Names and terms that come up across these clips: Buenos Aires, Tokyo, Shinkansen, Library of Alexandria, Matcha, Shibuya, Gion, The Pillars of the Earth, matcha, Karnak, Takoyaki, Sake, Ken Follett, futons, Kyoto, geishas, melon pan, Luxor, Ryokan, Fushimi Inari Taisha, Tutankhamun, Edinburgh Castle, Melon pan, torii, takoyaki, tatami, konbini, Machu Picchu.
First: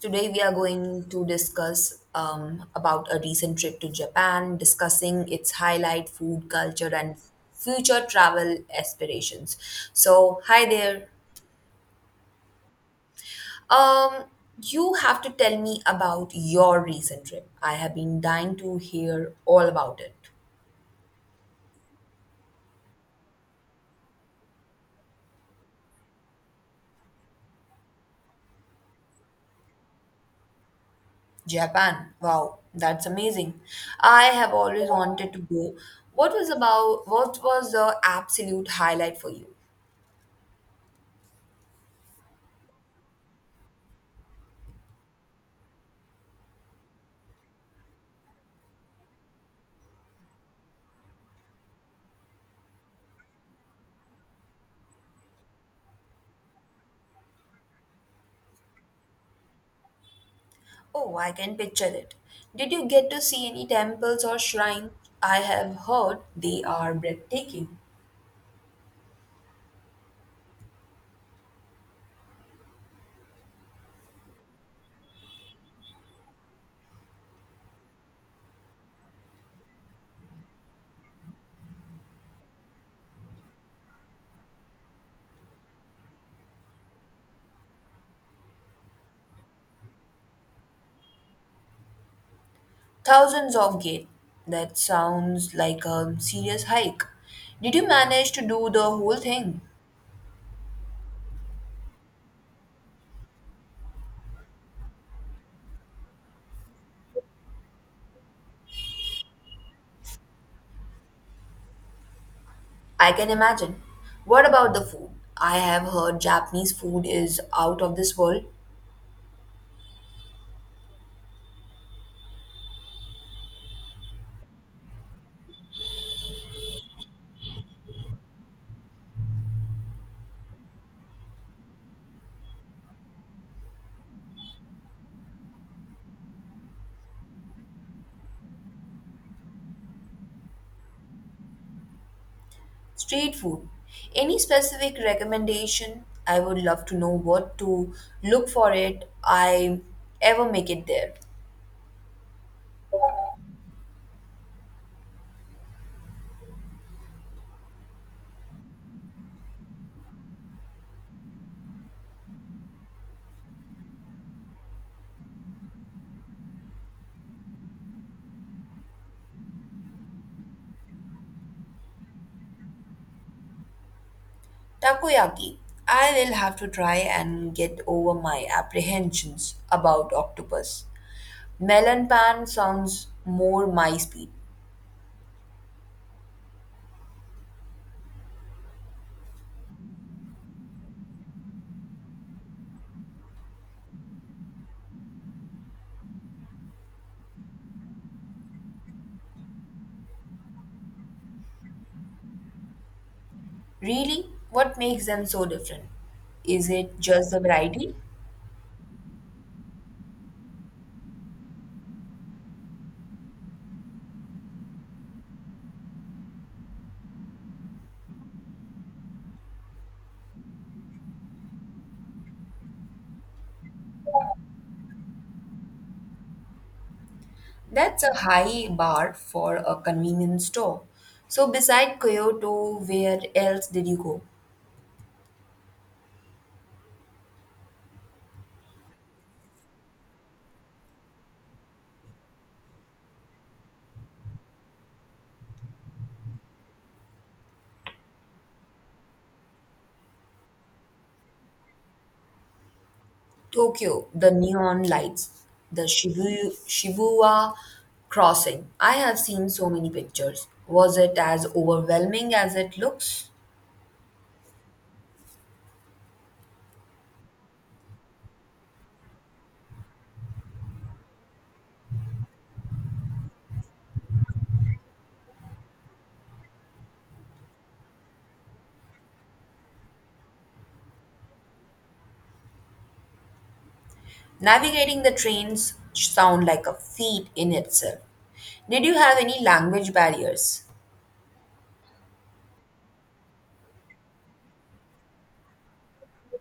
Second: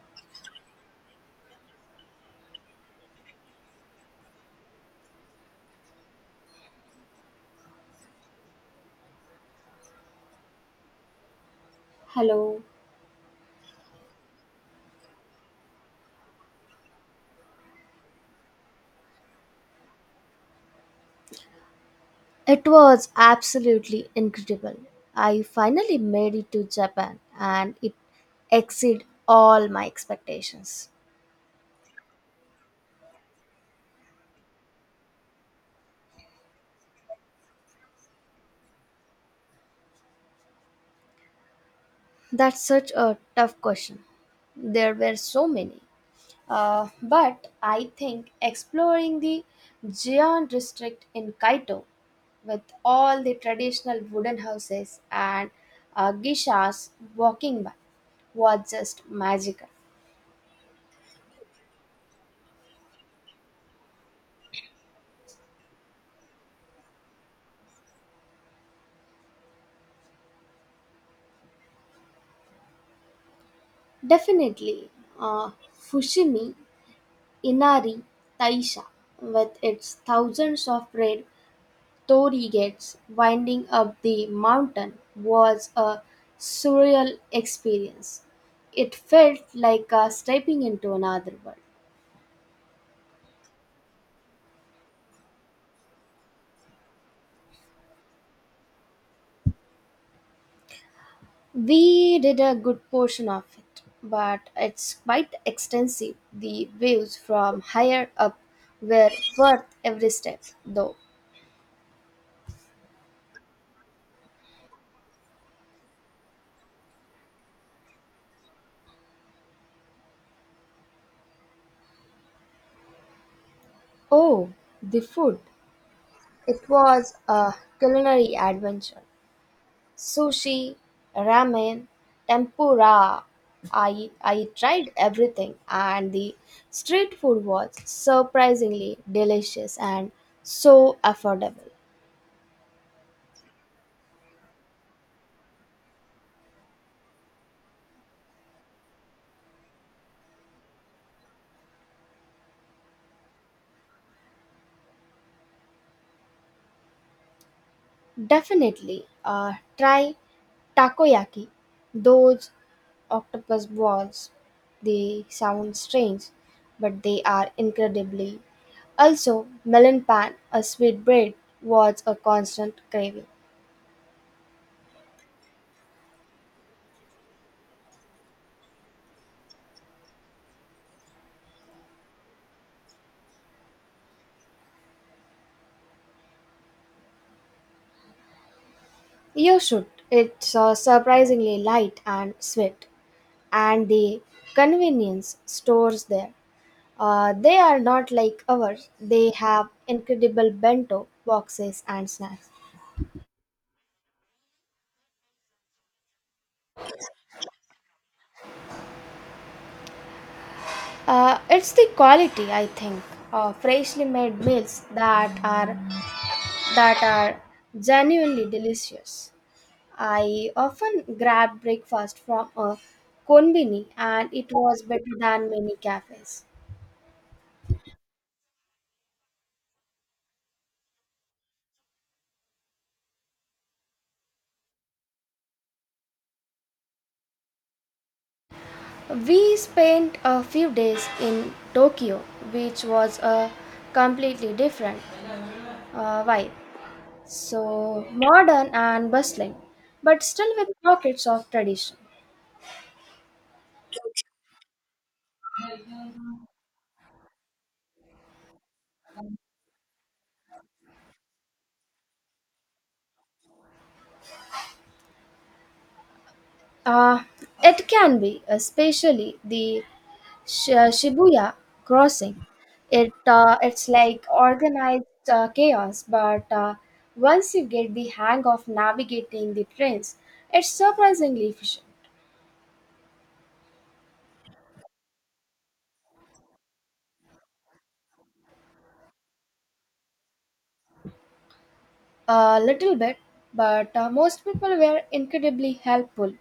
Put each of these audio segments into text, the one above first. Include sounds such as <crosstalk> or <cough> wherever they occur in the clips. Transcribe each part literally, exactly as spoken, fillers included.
Today we are going to discuss um, about a recent trip to Japan, discussing its highlight, food culture, and future travel aspirations. So, hi there. Hello. Um, you have to tell me about your recent trip. I have been dying to hear all about it. It was absolutely incredible. I finally made it to Japan and it exceeded all my expectations. Japan. Wow, that's amazing. I have always wanted to go. What was about what was the absolute highlight for you? That's such a tough question. There were so many. Uh, but I think exploring the Gion district in Kaito with all the traditional wooden houses and uh, geishas walking by was just magical. Oh, I can picture it. Did you get to see any temples or shrines? I have heard they are breathtaking. Definitely, uh, Fushimi Inari Taisha, with its thousands of red torii gates winding up the mountain, was a surreal experience. It felt like uh, stepping into another world. Thousands of gate. That sounds like a serious hike. Did you manage to do the whole thing? We did a good portion of it, but it's quite extensive. The views from higher up were worth every step, though. I can imagine. What about the food? I have heard Japanese food is out of this world. Oh, the food! It was a culinary adventure. Sushi, ramen, tempura. I I tried everything and the street food was surprisingly delicious and so affordable. Street food. Any specific recommendation? I would love to know what to look for it. I ever make it there. Definitely uh, try takoyaki. Those octopus balls, they sound strange, but they are incredibly. Also, melon pan, a sweet bread, was a constant craving. Takoyaki. I will have to try and get over my apprehensions about octopus. Melon pan sounds more my speed. You should. It's uh, surprisingly light and sweet, and the convenience stores there. Uh, they are not like ours. They have incredible bento boxes and snacks. Really? What makes them so different? Is it just the variety? Uh, it's the quality, I think, uh, freshly made meals that are that are genuinely delicious. I often grab breakfast from a konbini, and it was better than many cafes. That's a high bar for a convenience store. So, beside Kyoto, where else did you go? We spent a few days in Tokyo, which was a completely different uh, vibe. So modern and bustling, but still with pockets of tradition. Tokyo, the neon lights, the Shibu, Shibuya crossing. I have seen so many pictures. Was it as overwhelming as it looks? Uh, it can be, especially the Sh- uh, Shibuya crossing. It uh, it's like organized uh, chaos, but uh, once you get the hang of navigating the trains, it's surprisingly efficient. Navigating the trains sound like a feat in itself. Did you have any language barriers? A little bit, but uh, most people were incredibly helpful.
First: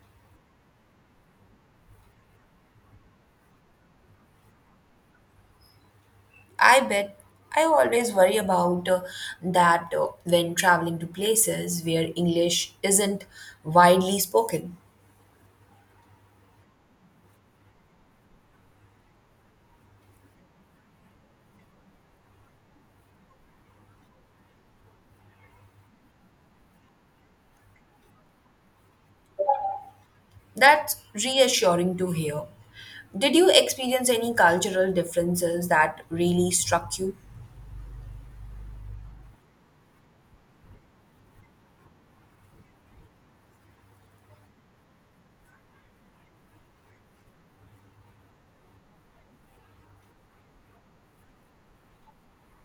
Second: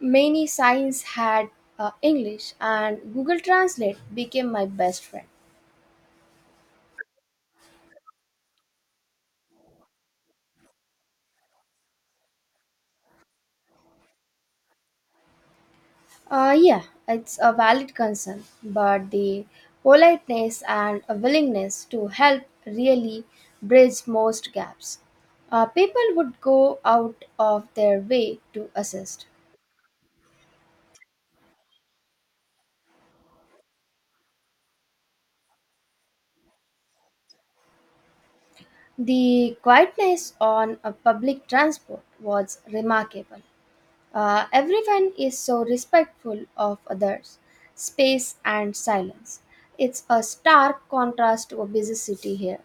Many signs had uh, English, and Google Translate became my best friend. I bet I always worry about uh, that uh, when traveling to places where English isn't widely spoken. Uh, yeah, it's a valid concern, but the politeness and a willingness to help really bridge most gaps. Uh, people would go out of their way to assist. That's reassuring to hear. Did you experience any cultural differences that really struck you? The quietness on a public transport was remarkable. Uh, everyone is so respectful of others, space and silence. It's a stark contrast to a busy city here.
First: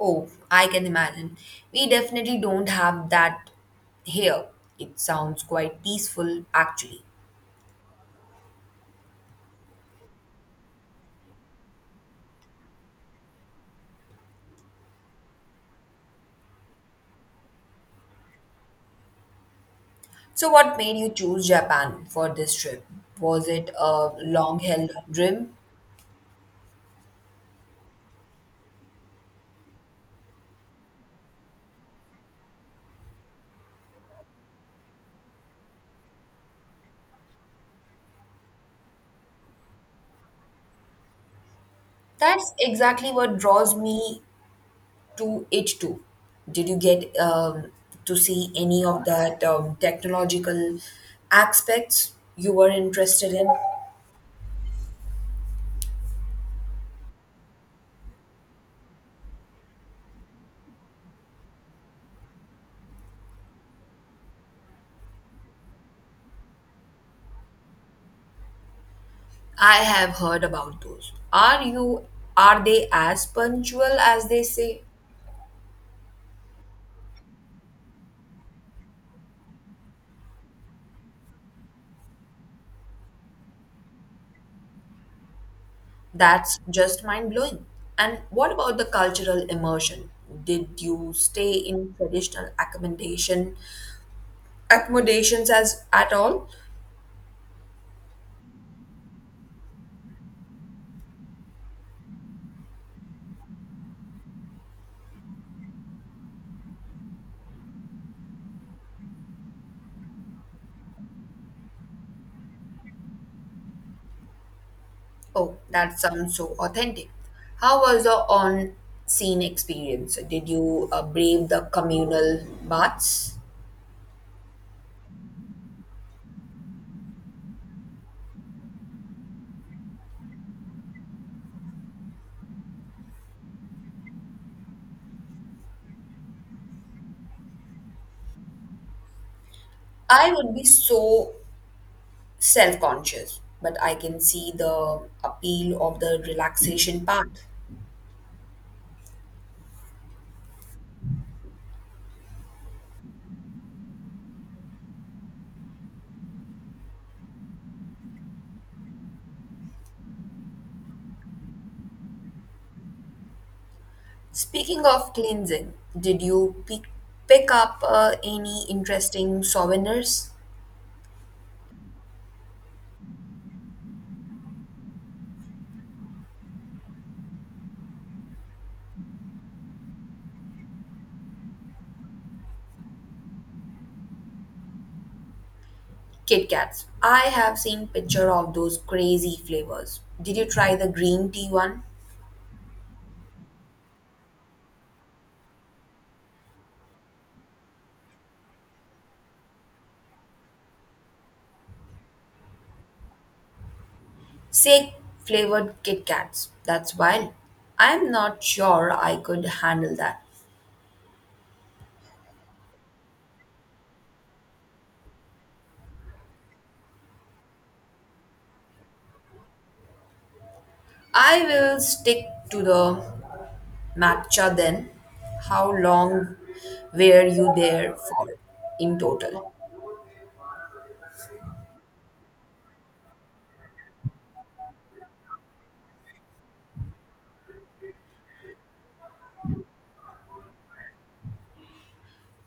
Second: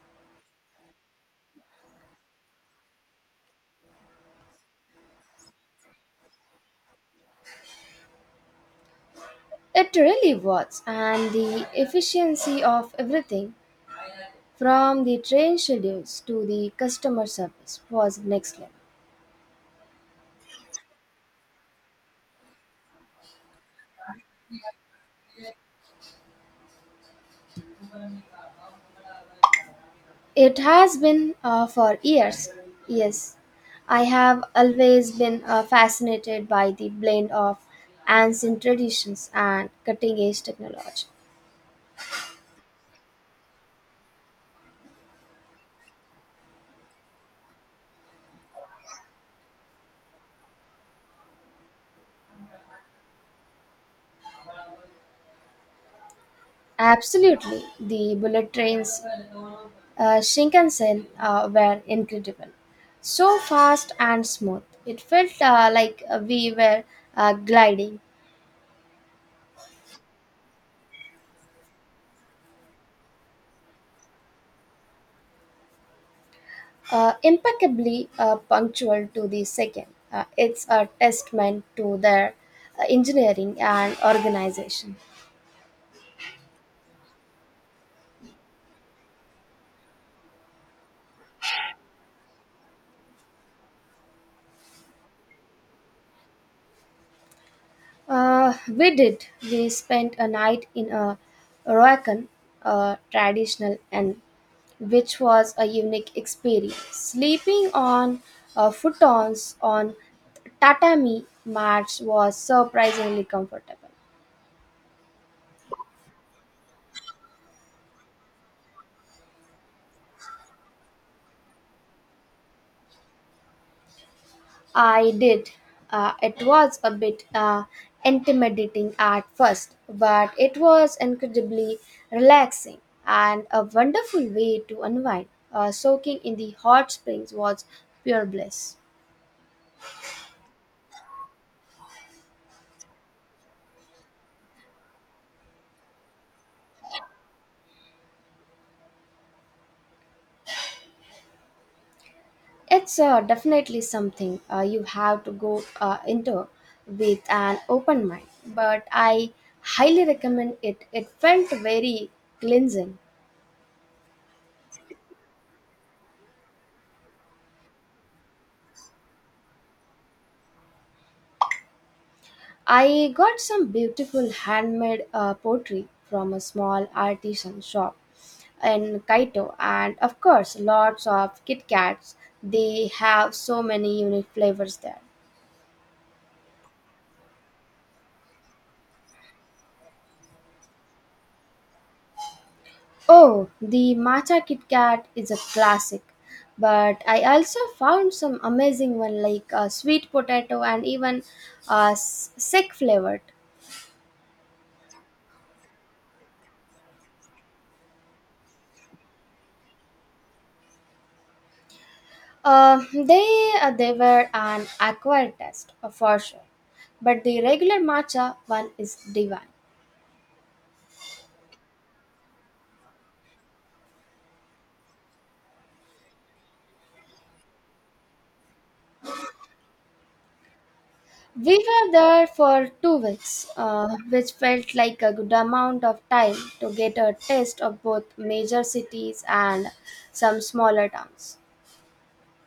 Oh, I can imagine. We definitely don't have that here. It sounds quite peaceful, actually. It really was, and the efficiency of everything from the train schedules to the customer service was next level. So, what made you choose Japan for this trip? Was it a long held dream? It has been uh, for years, yes. I have always been uh, fascinated by the blend of ancient traditions and cutting edge technology. That's exactly what draws me to it too? Did you get um, to see any of that um, technological aspects you were interested in? Absolutely. The bullet trains, uh, Shinkansen, uh, were incredible. So fast and smooth. It felt uh, like we were uh, gliding, I have heard about those. Are you are they as punctual as they say? uh, impeccably uh, punctual to the second. Uh, it's a testament to their uh, engineering and organization. That's just mind blowing. And what about the cultural immersion? Did you stay in traditional accommodation accommodations as at all? Uh, we did. We spent a night in a Roacan, uh, traditional inn, which was a unique experience. Sleeping on uh, futons on tatami mats was surprisingly comfortable. Oh, that sounds so authentic. How was the on scene experience? Did you uh, brave the communal baths? I did. Uh, it was a bit uh, intimidating at first, but it was incredibly relaxing and a wonderful way to unwind. Uh, soaking in the hot springs was pure bliss. I would be so self conscious, but I can see the appeal of the relaxation part. It's uh, definitely something uh, you have to go uh, into with an open mind, but I highly recommend it. It felt very cleansing. Speaking of cleansing, did you pick, pick up uh, any interesting souvenirs? I got some beautiful handmade uh, pottery from a small artisan shop in Kaito, and of course, lots of Kit Kats. They have so many unique flavors there. Kit Kats. I have seen picture of those crazy flavors. Did you try the green tea one? Oh, the matcha Kit Kat is a classic, but I also found some amazing one like uh, sweet potato and even uh, s- sick flavored. Sake flavored Kit Kats. That's wild. I'm not sure I could handle that. Uh, they uh, they were an acquired taste uh, for sure, but the regular matcha one is divine. I will stick to the matcha then. How long were you there for in total? We were there for two weeks, uh, which felt like a good amount of time to get a taste of both major cities and some smaller towns.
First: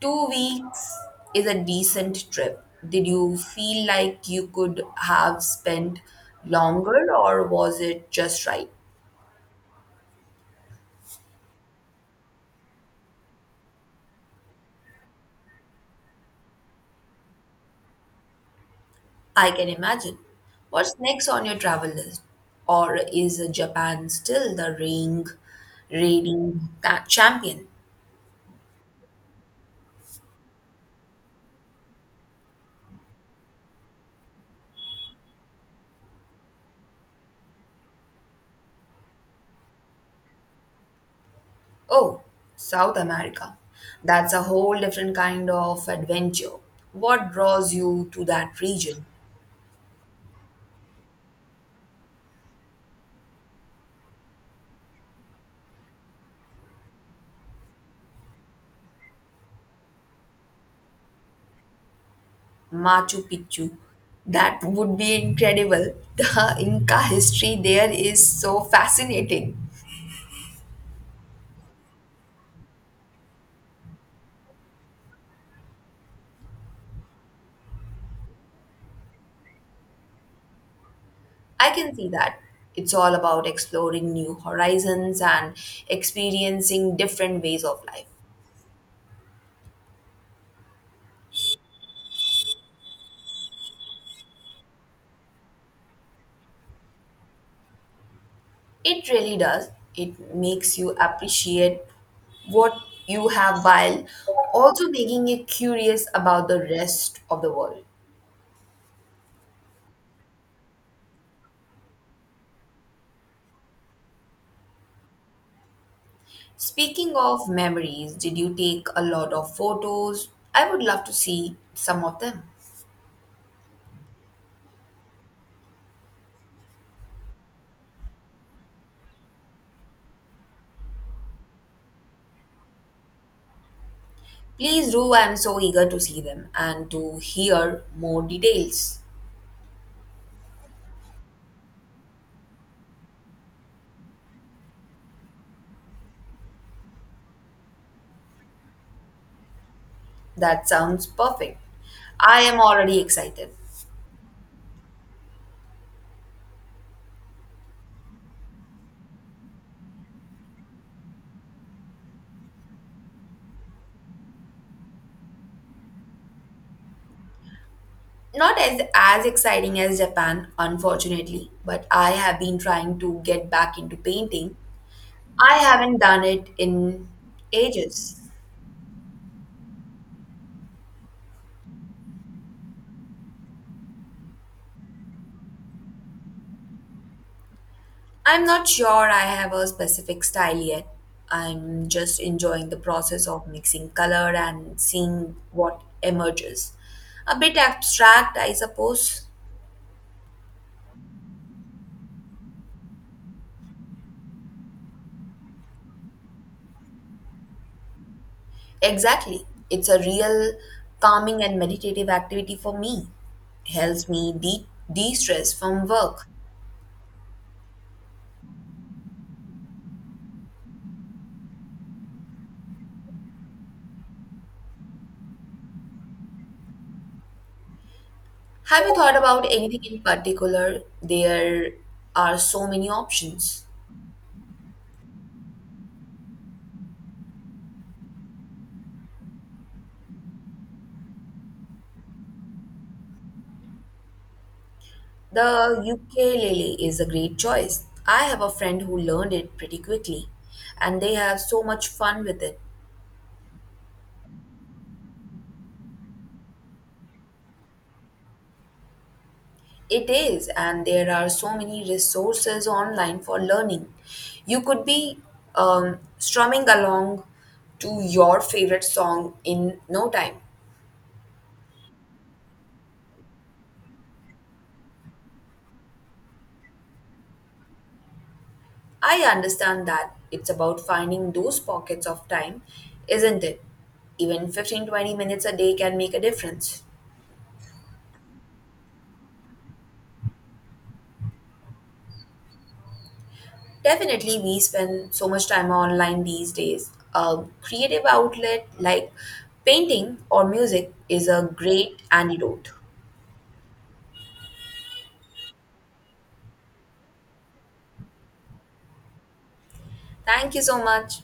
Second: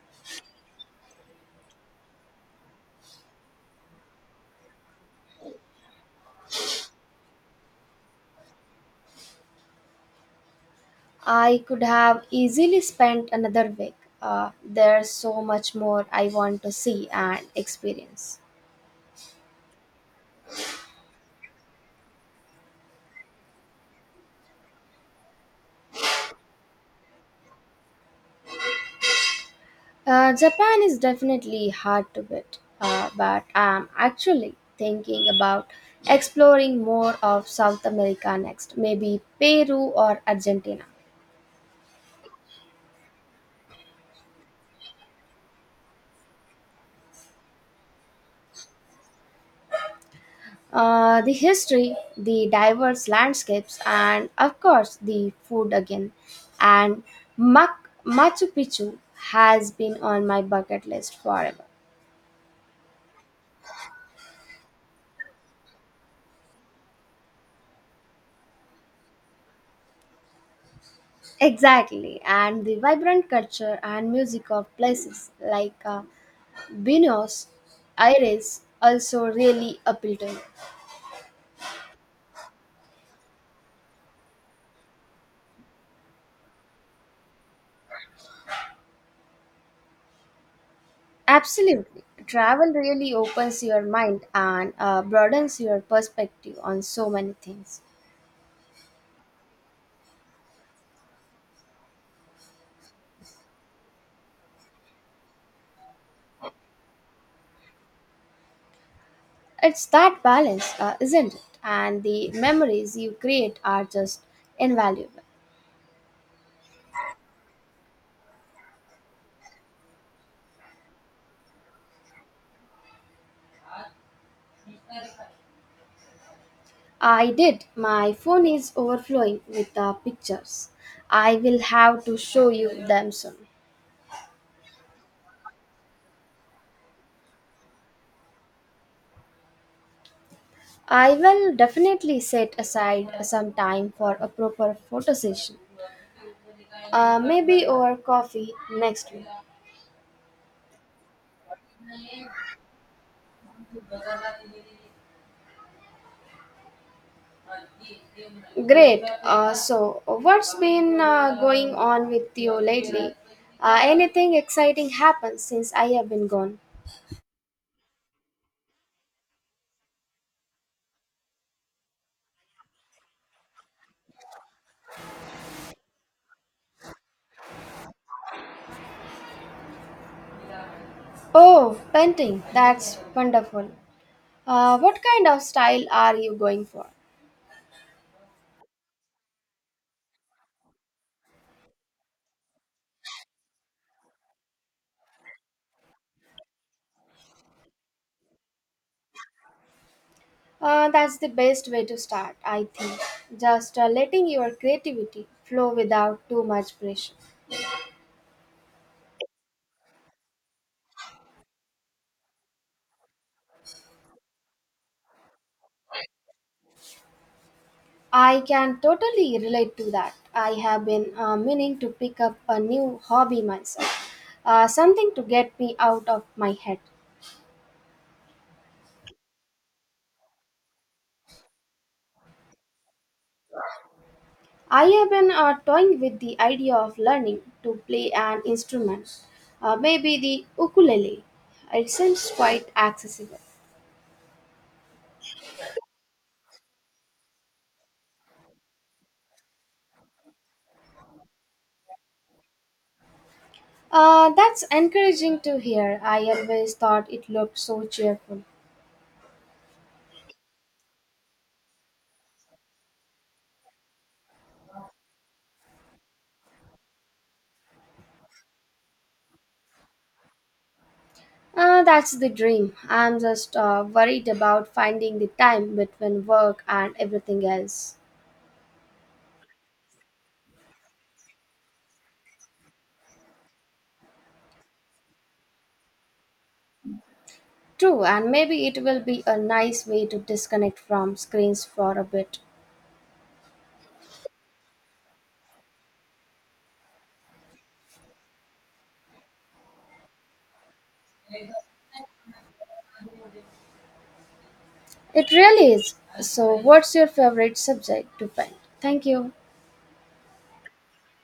Two weeks is a decent trip. Did you feel like you could have spent longer or was it just right? I could have easily spent another week. Uh, there's so much more I want to see and experience. I can imagine. What's next on your travel list? Or is Japan still the reigning reigning ca- champion? Uh, Japan is definitely hard to beat, uh, but I'm actually thinking about exploring more of South America next, maybe Peru or Argentina. Oh, South America. That's a whole different kind of adventure. What draws you to that region? Uh, the history, the diverse landscapes, and of course the food again. And Mac- Machu Picchu has been on my bucket list forever. Machu Picchu. That would be incredible. <laughs> The Inca history there is so fascinating. Exactly, and the vibrant culture and music of places like uh, Buenos Aires also really appealed to me. I can see that. It's all about exploring new horizons and experiencing different ways of life. Absolutely. Travel really opens your mind and uh, broadens your perspective on so many things. It really does. It makes you appreciate what you have while also making you curious about the rest of the world. It's that balance, uh, isn't it? And the memories you create are just invaluable. Speaking of memories, did you take a lot of photos? I would love to see some of them. I did. My phone is overflowing with uh, pictures. I will have to show you them soon. Please do. I'm so eager to see them and to hear more details. I will definitely set aside some time for a proper photo session. Uh, maybe over coffee next week. That sounds perfect. I am already excited. Great. Uh, so, what's been uh, going on with you lately? Uh, anything exciting happened since I have been gone? Not as as exciting as Japan, unfortunately, but I have been trying to get back into painting. I haven't done it in ages. Oh, painting. That's wonderful. Uh, what kind of style are you going for? I'm not sure I have a specific style yet. I'm just enjoying the process of mixing color and seeing what emerges. A bit abstract, I suppose. Uh, that's the best way to start, I think. Just uh, letting your creativity flow without too much pressure. Exactly. It's a real calming and meditative activity for me. Helps me de de-stress from work. I can totally relate to that. I have been uh, meaning to pick up a new hobby myself, uh, something to get me out of my head. Have you thought about anything in particular? There are so many options. I have been uh, toying with the idea of learning to play an instrument, uh, maybe the ukulele. It seems quite accessible. The ukulele is a great choice. I have a friend who learned it pretty quickly, and they have so much fun with it. Uh, that's encouraging to hear. I always thought it looked so cheerful. It is, and there are so many resources online for learning. You could be um, strumming along to your favorite song in no time. Uh, that's the dream. I'm just uh, worried about finding the time between work and everything else. I understand that it's about finding those pockets of time, isn't it? Even fifteen twenty minutes a day can make a difference. True, and maybe it will be a nice way to disconnect from screens for a bit. Definitely, we spend so much time online these days. A creative outlet like painting or music is a great antidote. It really is. So, what's your favorite subject to paint? Thank you. Thank you so much.